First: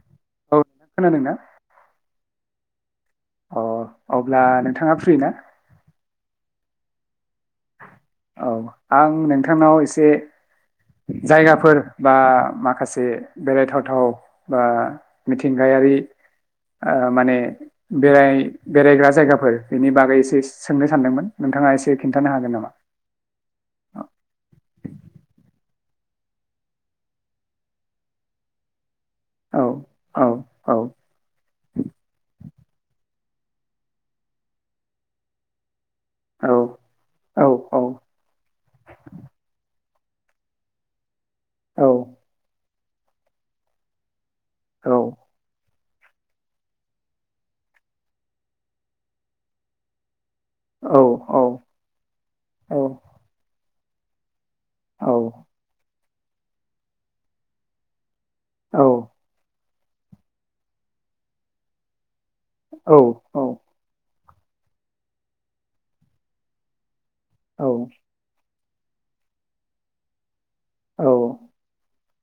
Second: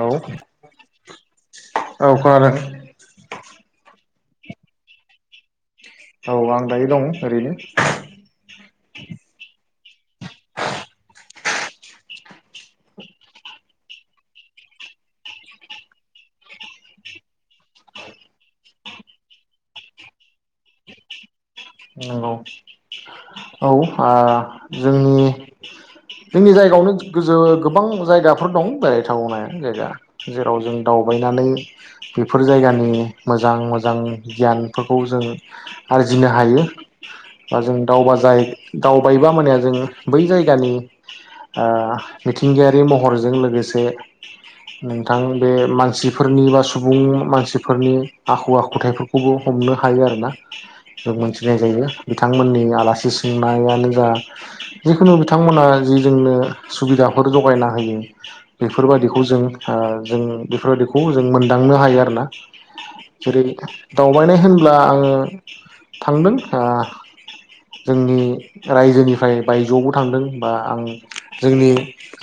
औ नोंथां खोनादोंना औ खानादों। अ। अब्ला नोंथाङा फ्रि ना? औ आं दायो दं। औ आं नोंथांनाव एसे से जायगाफोर बा माखासे बेरायथावथाव बा मिथिंगायारि माने बेराय बेरायग्रा जायगाफोर बेनि बागै एसे सोंनो सानदोंमोन। नोंथाङा एसे खिन्था? औ ओरैनो ओ जोंनि जोंनि जायगायावनो गोजो गोबां जायगाफोर दं ज थावनाय औ जायगा औ जेराव जों औ दावबायनानै बेफोर जायगानि मोजां मोजां गियानफोरखौ जों आरजिनो औ हायो। औ बा जों दावबा जायो दावबायायोबा माने जों बै जायगानि औ मिथिंगायारि। बे महरजों लोगोसे औ नोंथां बे मानसि मानसिफोरनि बा सुबुं मानसिफोरनि आखु आखुथायफोरखौबो हमनो हायो आरोना। औ अ। नाय जायो बिथांमोननि आलासि सोंनायानो जा औ जिखुनु बिथांमोना जि जोंनो सुबिदाफोर जगायना होयो बेफोरबादिखौ जों जों बेफोरबायदिखौ जों मोनदांनो हायो आरोना। औ जेरै औ दाउ बायनाय होनब्ला आङो थांदों आ जोंनि रायजोनिफ्राय बायजोआवबो थांदों बा आं जोंनि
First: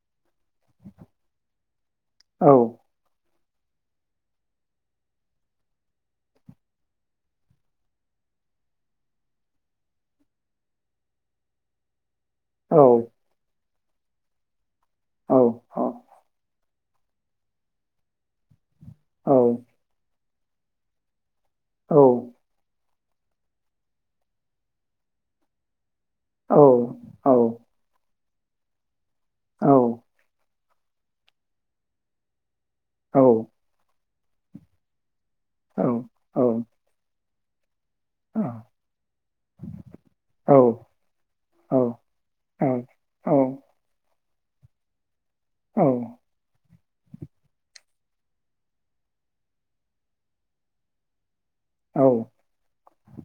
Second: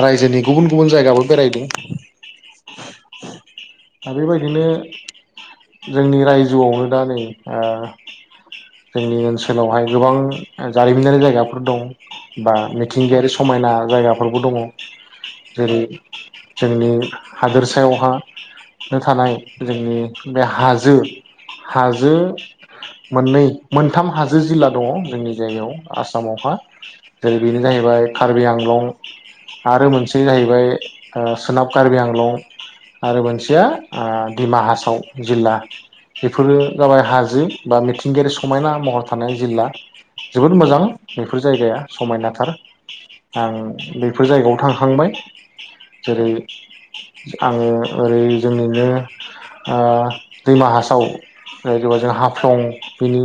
रायजोनि गुबुन गुबुन जायगायावबो बेरायदों। दा बेबायदिनो जोंनि रायजोआवनो दा नै ओ जोंनि ओनसोलावहाय गोबां जारिमिनारि जायगाफोर दं। बा मिथिंगायारि समायना जायगाफोरबो दङ औ जेरै जोंनि हादोरसायावहा नो औ थानाय औ जोंनि बे हाजो औ हाजो मोननै मोनथाम हाजो जिल्ला दङ जोंनि जायगायाव आसामावहा औ जेरै बेनो जाहैबाय कार्बि आंलं आरो मोनसे जाहैबाय सोनाब कार्बि आंलं औ आरो मोनसेया ओ दिमाहासाव जिल्ला औ औ बेफोरो जाबाय हाजो बा मिथिंगायारि समायना महर थानाय जिल्ला औ जोबोद मोजां बेफोर औ जायगाया समायनाथार औ औ आं बे बेफोर जायगायाव थांखांबाय। जेरै आंङो ओरै जोंनिनो ओ दैमाहासाव जायबा जों हाफ सं बिनि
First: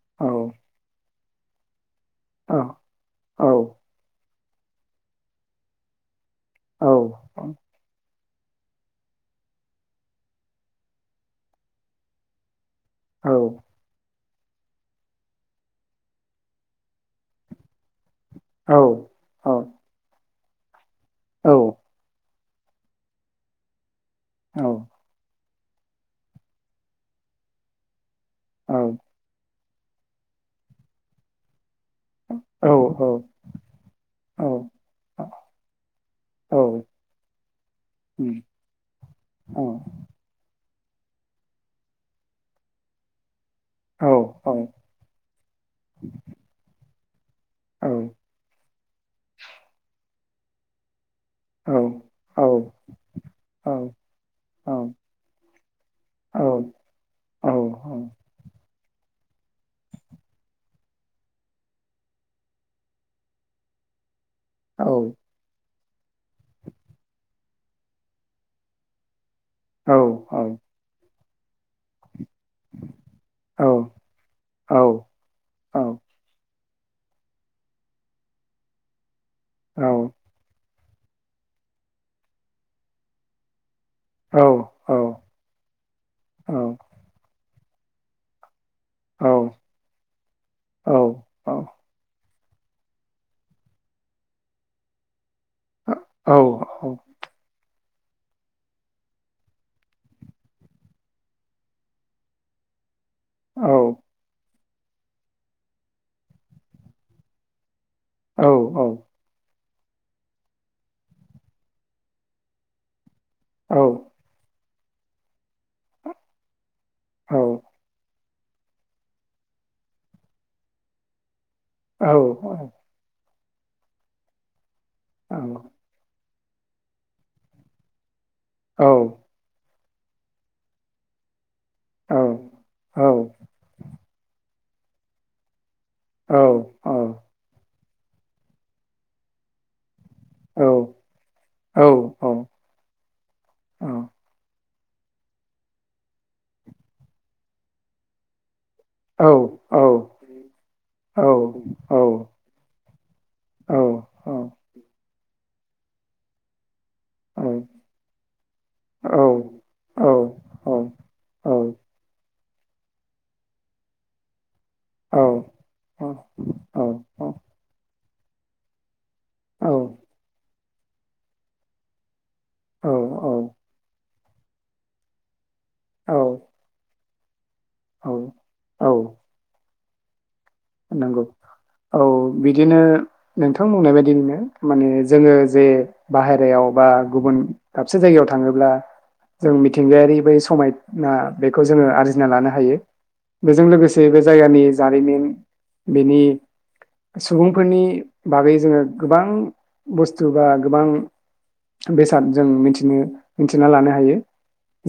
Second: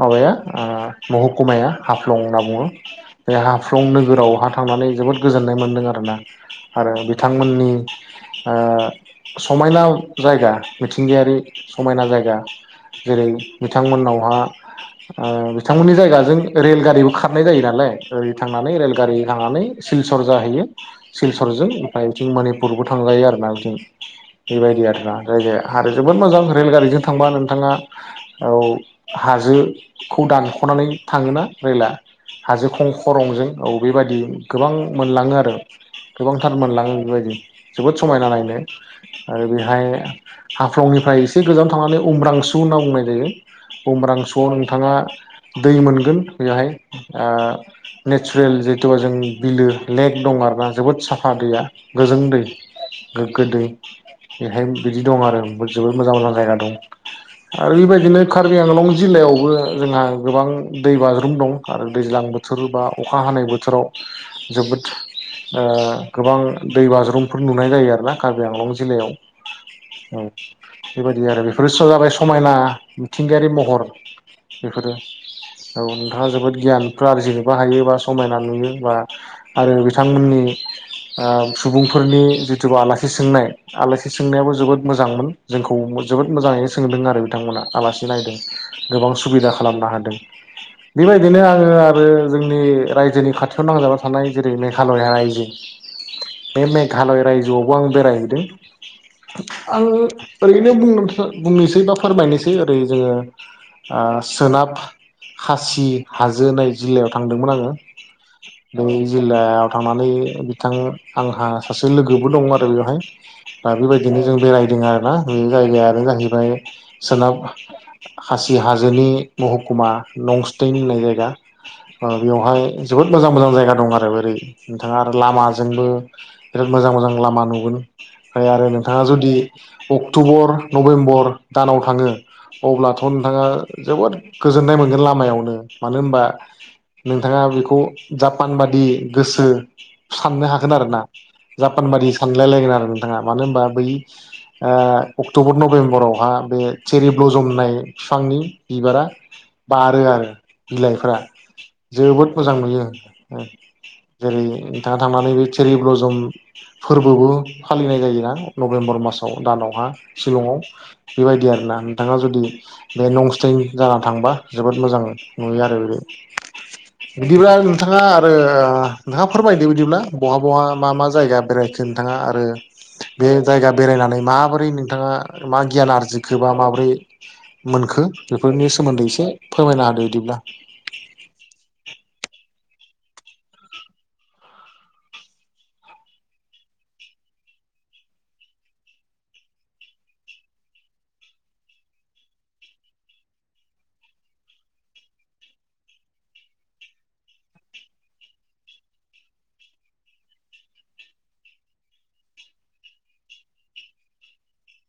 माबाया ओ महकुमाया हाफ्लं होनना बुङो बे हाफ्लं नोगोरावहा थांनानै जोबोद गोजोननाय मोन्दों आरो ना। आरो औ बिथांमोननि ओ समायना जायगा मिथिंगायारि समायना जायगा जेरै बिथांमोनावहा ओ बिथांमोननि जायगाजों रेलगारिबो खारनाय जायो नालाय। ओरै थांनानै रेलगारि थांनानै सिलसर जाहैयो सिलसरजों ओमफ्राय बिथिं मोनि पुरबो थांजायो आरोना बिथिं बेबायदि आरो ना जायगाया। आरो जोबोद मोजां रेलगारिजों थांबा नोंथाङा औ हाजो खौ दानखनानै थाङोना रेला हाजो खं खरंजों औ बेबायदि गोबां मोनलाङो आरो गोबांथार मोनलाङो बेबायदि जोबोद समायना नायनो आरो बेहाय खरंनिफ्राय एसे गोजानाव थांनानै उमब्रांसु [unintelligible] होनना बुंनाय जायो। उमब्रांसुआव नोंथाङा दै मोनगोन बेवहाय ओ नेचारेल जि हजों बिलो लेक दं आरोना जोबोद साफा - फा दैया गोजों दै गोग्गो दै बेहाय बिदि दं आरो जोबोद मोजां मोजां जायगा दं। बेफोरबायदिनो खारबि आंलं जिल्लायावबो जोंहा गोबां दै बाज्रुम दं आरो दैज्लां बोथोर बा अखा हानाय बोथोराव जोबोद ओ गोबां दै बाज्रुमफोर नुनाय जायो आरो ना कार्बि आंलं जिल्लायाव। औ औ। बिदि आरो बेफोरसो जाबाय समायना मिथिंगायारि महर बेफोरो औ नोंथाङा जोबोद गियानफोर आरजिनोबो हायो बा समायना नुयो बा आरो बिथांमोननि ओ सुबुंफोरनि जिसुबा आलासि सोंनाय आलासि सोंनायाबो जोबोद औ मोजांमोन जोंखौ जोबोद औ मोजाङै बिथांमोना आलासि नायदों। गोबां औ सुबिदा खालामनो हादों, औ बेबायदिनो औ आङो आरो। जोंनि रायजोनि खाथियाव नांजाबा थानाय जेरै- मेघालया रायजो औ बे मेघालय राइजोआव आं बेरायहैदों। आङो ओरैनो बुंनो बुंनोसै बा फोरमायनोसै ओरै जोङो औ आ सोनाब खासि हाजो होननाय जिल्लायाव थांदोंमोन आङो। औ [unintelligible] जिल्लाया थांनानै बिथां आंहा सासे लोगोबो दं आरो बेवहाय। दा औ बेबायदिनो जों बेराय यदों आरोना जायगाया आरो जा हैबाय सोनाब औ खाासि हाजोनि महकुमा नंस्टै होननाय जायगा। औ बेवहाय जोबोद मोजां मोजां जायगा दं आरो ओरै नोंथाङा आरो लामाजोंबो बिराद मोजां मोजां लामा नुगोन आरो नोंथाङा जुदि अक्ट'बर, नभेम्बर दानाव थाङो अब्लाथ' औ नोंथाङा जोबोद गोजोन्नाय मोनगोन लामायावनो, मानो होनबा? औ नोंथाङा बेखौ जापान बादि गोसो साननो हागोन आरो ना। जापान बादि सानलायलायगोन आरो नोंथाङा मानो होनबा बै आ अक्ट'बर, नभेम्बराव बहा बे चेरि ब्लजम होननाय बिफांनि बिबारा बारो आरो, बिलाइफ्रा जोबोद मोजां नुयो जेरै नोंथाङा थांनानै बै चेरि ब्लुजम फोरबोबो फालिनाय जायोना नभेम्बर मासाव दानावहा शिलंआव बेबायदि आरोना, नोंथाङा जुदि बे [unintelligible] जाना थांबा जोबोद मोजां नुयो आरो बे बिदिब्ला नों बा आरो नोंथाङा फोरमायदो बिदिब्ला बहा बहा मा मा जायगा बेरायखो नोंथाङा आ रो बे जायगा बेरायनानै माबोरै नोंथाङा मा गियान आरजिखोबा माबोरै मोनखो बेफोरनि सोमोन्दै एसे फोरमायना होदो बिदिब्ला नंगौ औ बिदिनो नोंथां बुंनाय बायदिनो माने जोङो जे बाहेरायाव बा गुबुन दाबसे जायगायाव थाङोब्ला जों मिथिंगायारि बै समायना बेखौ जोङो आरजिना लानो हायो बेजों लोगोसे बे जायगानि जारिमिन बेनि सुबुंफोरनि बागै जोङो गोबां बुस्थु बा गोबां बेसाद जों मिथिनो मिथिना लानो हायो।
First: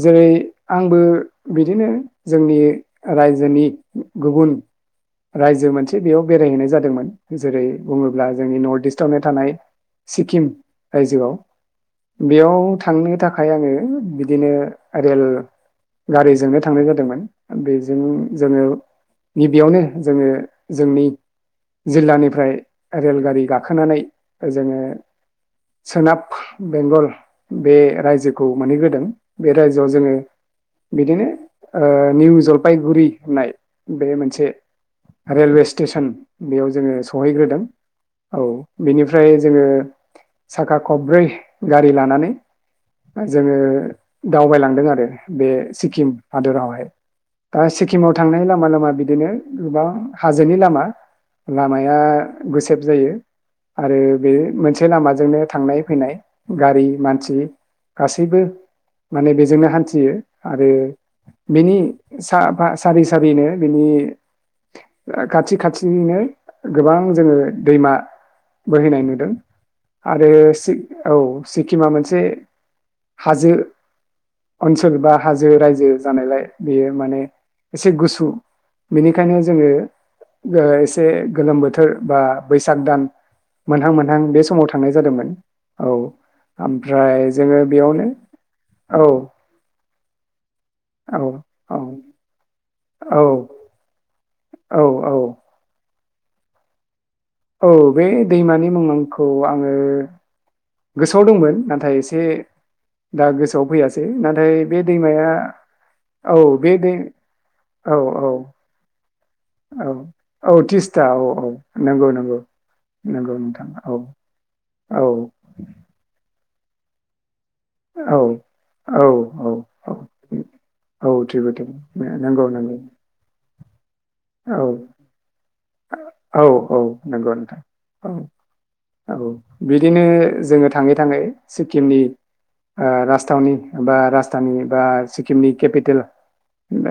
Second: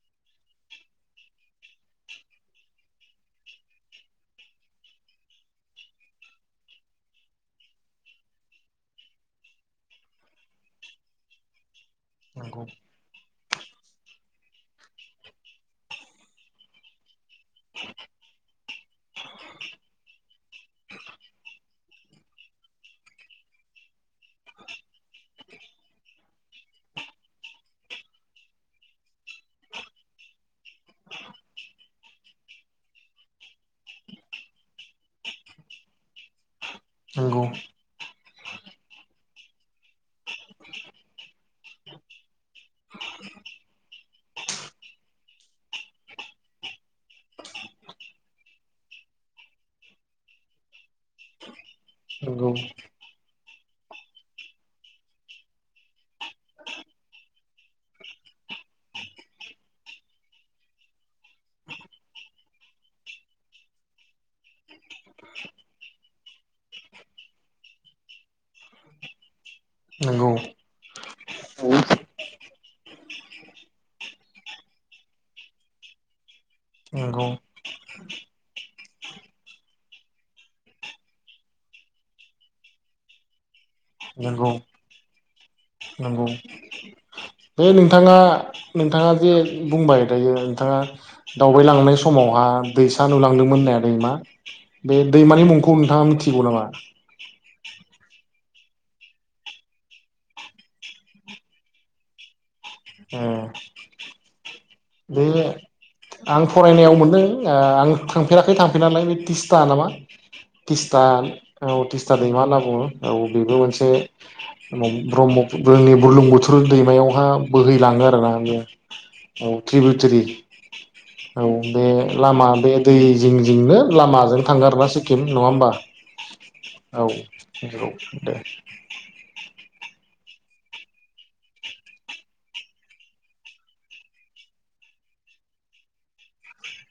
जेरै आंबो बिदिनो जोंनि रायजोनि गुबुन रायजो मोनसे बेयाव बेरायहैनाय जादोंमोन जेरै बुङोब्ला जोंनि नर्थ इस्टआवनो थानाय सिक्किम रायजोआव बेयाव नंगौ थांनो था खाय आङो बिदिनो रेल गारिजोंनो थांनाय जादोंमोन बेजों जोङो गिबियावनो जोङो जोंनि जिल्लानिफ्राय रेलगारि गाखोनानै जोङो सोनाब बेंगल बे रायजोखौ मोनहैग्रोदों बे रायजोआव जोङो बिदिनो ओ निउ जलफायगुरि होननाय बे मोनसे रेलवे स्टेसन बेयाव जोङो नंगौ सहैग्रोदों औ बेनिफ्राय जोङो साखा खबब्रै गारि लानानै जोङो दावबायलांदों आरो बे सिक्किम हादरावहाय दा सिक्किमाव थांनाय लामा लामा बिदिनो गोबां हाजोनि लामा लामाया नंगौ गुसेब जायो आरो बे मोनसे लामाजोंनो थांनाय फैनाय गारि मानसि गासैबो माने बेजोंनो हान्थियो आरो बिनि साफा सारि सारिनो बिनि खाथि खाथिनिनो गोबां जोङो दैमा बोहैनाय नुदों आरो नंगौ सि औ सिक्किमा मोनसे हाजो ओनसोल बा हाजो रायजो जानायलाय बेयो माने नंगौ एसे गुसु बेनि खायनो जोङो एसे गोलोम बोथोर बा बैसाग दान मोनहां मोनहां बे नंगौ समाव थांनाय जादोंमोन। औ नंगौ आ बे नोंथाङा औ नोंथाङा जे बुंबाय दायो नोंथाङा औ औ दावबायलांनाय समावहा दैसा औ नुलांदोंमोन होननाया दैमा औ बे औ दैमानि मुंखौ नोंथाङा मिथि गौ नामा औ बे दैमानि मुंखौ आङो गोसोआव दंमोन नाथाय एसे दा ए गोसोआव फैयासै नाथाय बे दैमाया बे औ आं बे दै फरायनायाव मोनदों ओ आं औ औ थांफेराखै थांफेरनायालाय बे तिस्था नामा औ औ तिस्टा तिस्था औ औ नंगौ तिस्टा नंगौ दैमा होनना बुङो औ नंगौ बेबो नोंथां मोनसे औ औ ब्रह्मफु जोंनि बुरलुंबुथुर दैमायावहा बोहैलाङो औ आरोना बे औ त्रिबुटरी औ बे नंगौ लामा बे नंगौ दै जिं जोंनो लामाजों औ थांगारबा सिक्किम नङा होनबा? औ औ नंगौ नोंथां नंगौ औ दे औ। बिदिनो जोङो थाङै थाङै सिक्किमनि ओ राजथावनि बा राजथानि बा सिक्किमनि केपिटेल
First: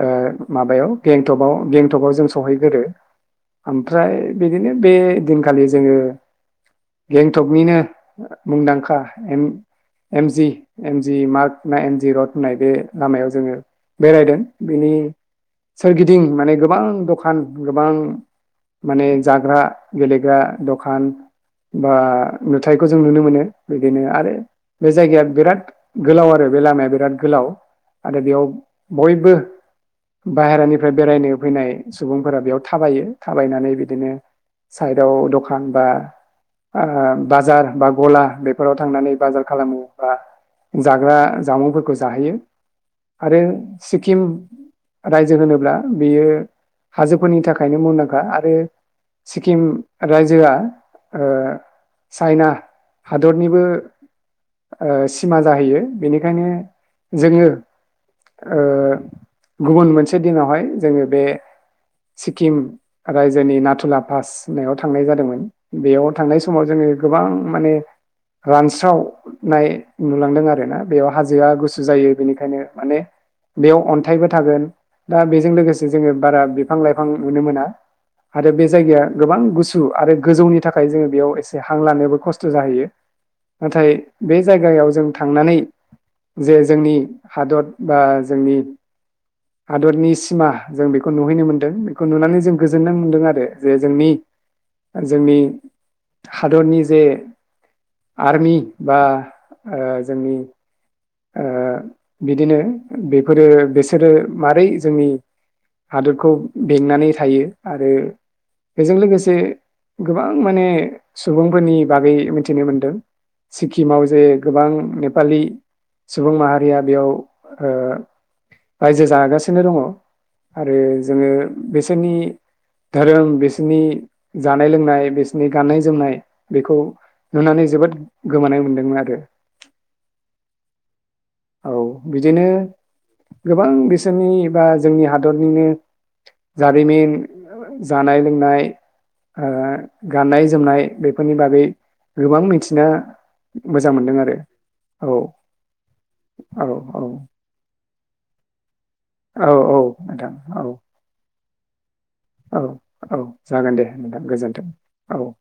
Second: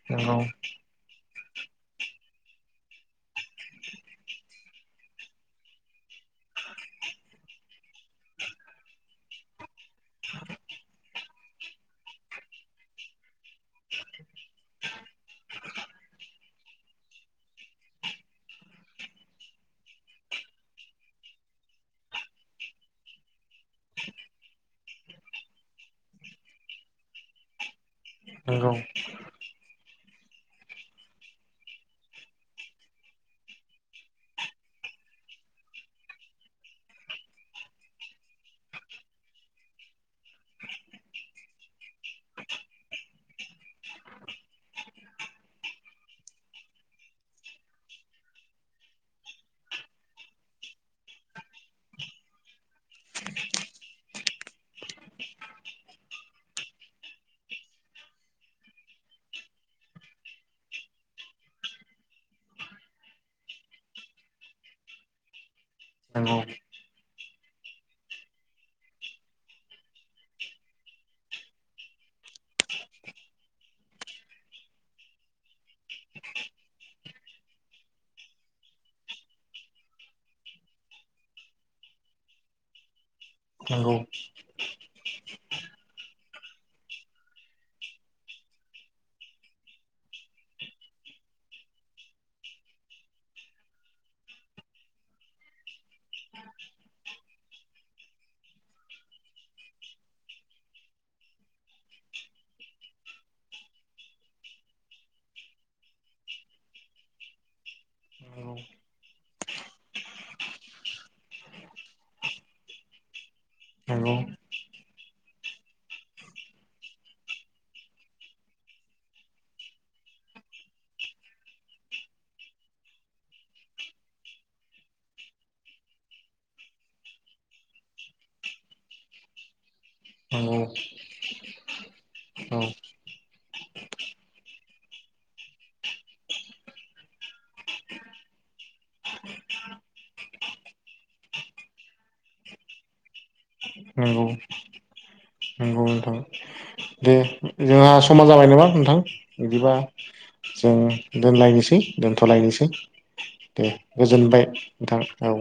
ओ नंगौ माबायाव गें टकआव गेंटकाव जों सहैग्रोयो। ओमफ्राय बिदिनो बे दिनखालि जोङो गेंटकनिनो मुंदांखा M M G M G mark ना एन जि रड होननाय बे लामायाव जोङो बेरायदों। बिनि सोरगिदिं माने गोबां दखान गोबां माने जाग्रा गेलेग्रा दखान बा नुथायखौ जों नुनो मोनो। बिदिनो आरो बे जायगाया बिराद गोलाव आरो बे लामाया बिराद गोलाव। आरो बेयाव नंगौ बयबो बाहेरानिफ्राय बेरायनो फैनाय सुबुंफोरा बेयाव थाबायो। थाबायनानै बिदिनो साइदआव दखान बा ओ बाजार बा गला बेफोराव थांनानै बाजार खालामो बा जाग्रा जामुंफोरखौ जाहैयो आरो सिक्किम रायजो होनोब्ला बियो हाजोफोरनि थाखायनो मुंदांखा आरो सिक्किम रायजोआ ओ चाइना हादरनिबो ओ सिमा जाहैयो बेनिखायनो जोङो गुबुन मोनसे दिनावहाय जोङो बे सिक्किम रायजोनि नाथुला पास होनाव थांनाय जादोंमोन बेयाव थांनाय नंगौ समाव जोङो गोबां माने रानस्रावनाय नुलांदों आरो ना। बेयाव हाजोआ गुसु जायो बेनिखायनो माने बेयाव अन्थाइबो थागोन। दा बेजों लोगोसे जोङो बारा बिफां लाइफां नुनो मोना आरो बे जायगाया गोबां गुसु आरो गोजौनि थाखाय जोङो बेयाव एसे हां लानोबो खस्थ' जाहैयो। नाथाय नंगौ नंगौ बे जायगायाव जों थांनानै जे जोंनि हादर बा जोंनि हादरनि सिमा जों बेखौ नुहैनो मोनदों बेखौ नुनानै जों गोजोननाय मोनदों आरो जे जोंनि जोंनि हादरनि जे आर्मि बा जोंनि बिदिनो बेफोरो बेसोरो मारै जोंनि हादरखौ बेंनानै थायो। आरो बेजों लोगोसे गोबां माने सुबुंफोरनि बागै मिथिनो मोनदों, सिक्किमाव जे नंगौ गोबां नेपालि सुबुं माहारिया बेयाव ओ रायजो जागासिनो दङ आरो जोङो बिसोरनि धोरोम, बिसोरनि जानाय लोंनाय, बिसोरनि गाननाय जोमनाय, बेखौ नुनानै जोबोद गोमानाय मोनदोंमोन आरो। औ औ बिदिनो गोबां बिसोरनि बा जोंनि हादरनिनो जारिमिन जानाय लोंनाय, ओ गाननाय जोमनाय बेफोरनि बागै गोबां मिथिना मोजां मोनदों नंगौ आरो औ। नंगौ नोंथां औ औ दे जोंहा समा जाबाय नामा नोंथां? औ बिदिबा औ नोंथां औ जों दोनलायनिसै [inaudible] औ दोनथ'लायनोसै। औ दे जागोन नोंथां गोजोनबाय गोजोन्थों नोंथां औ।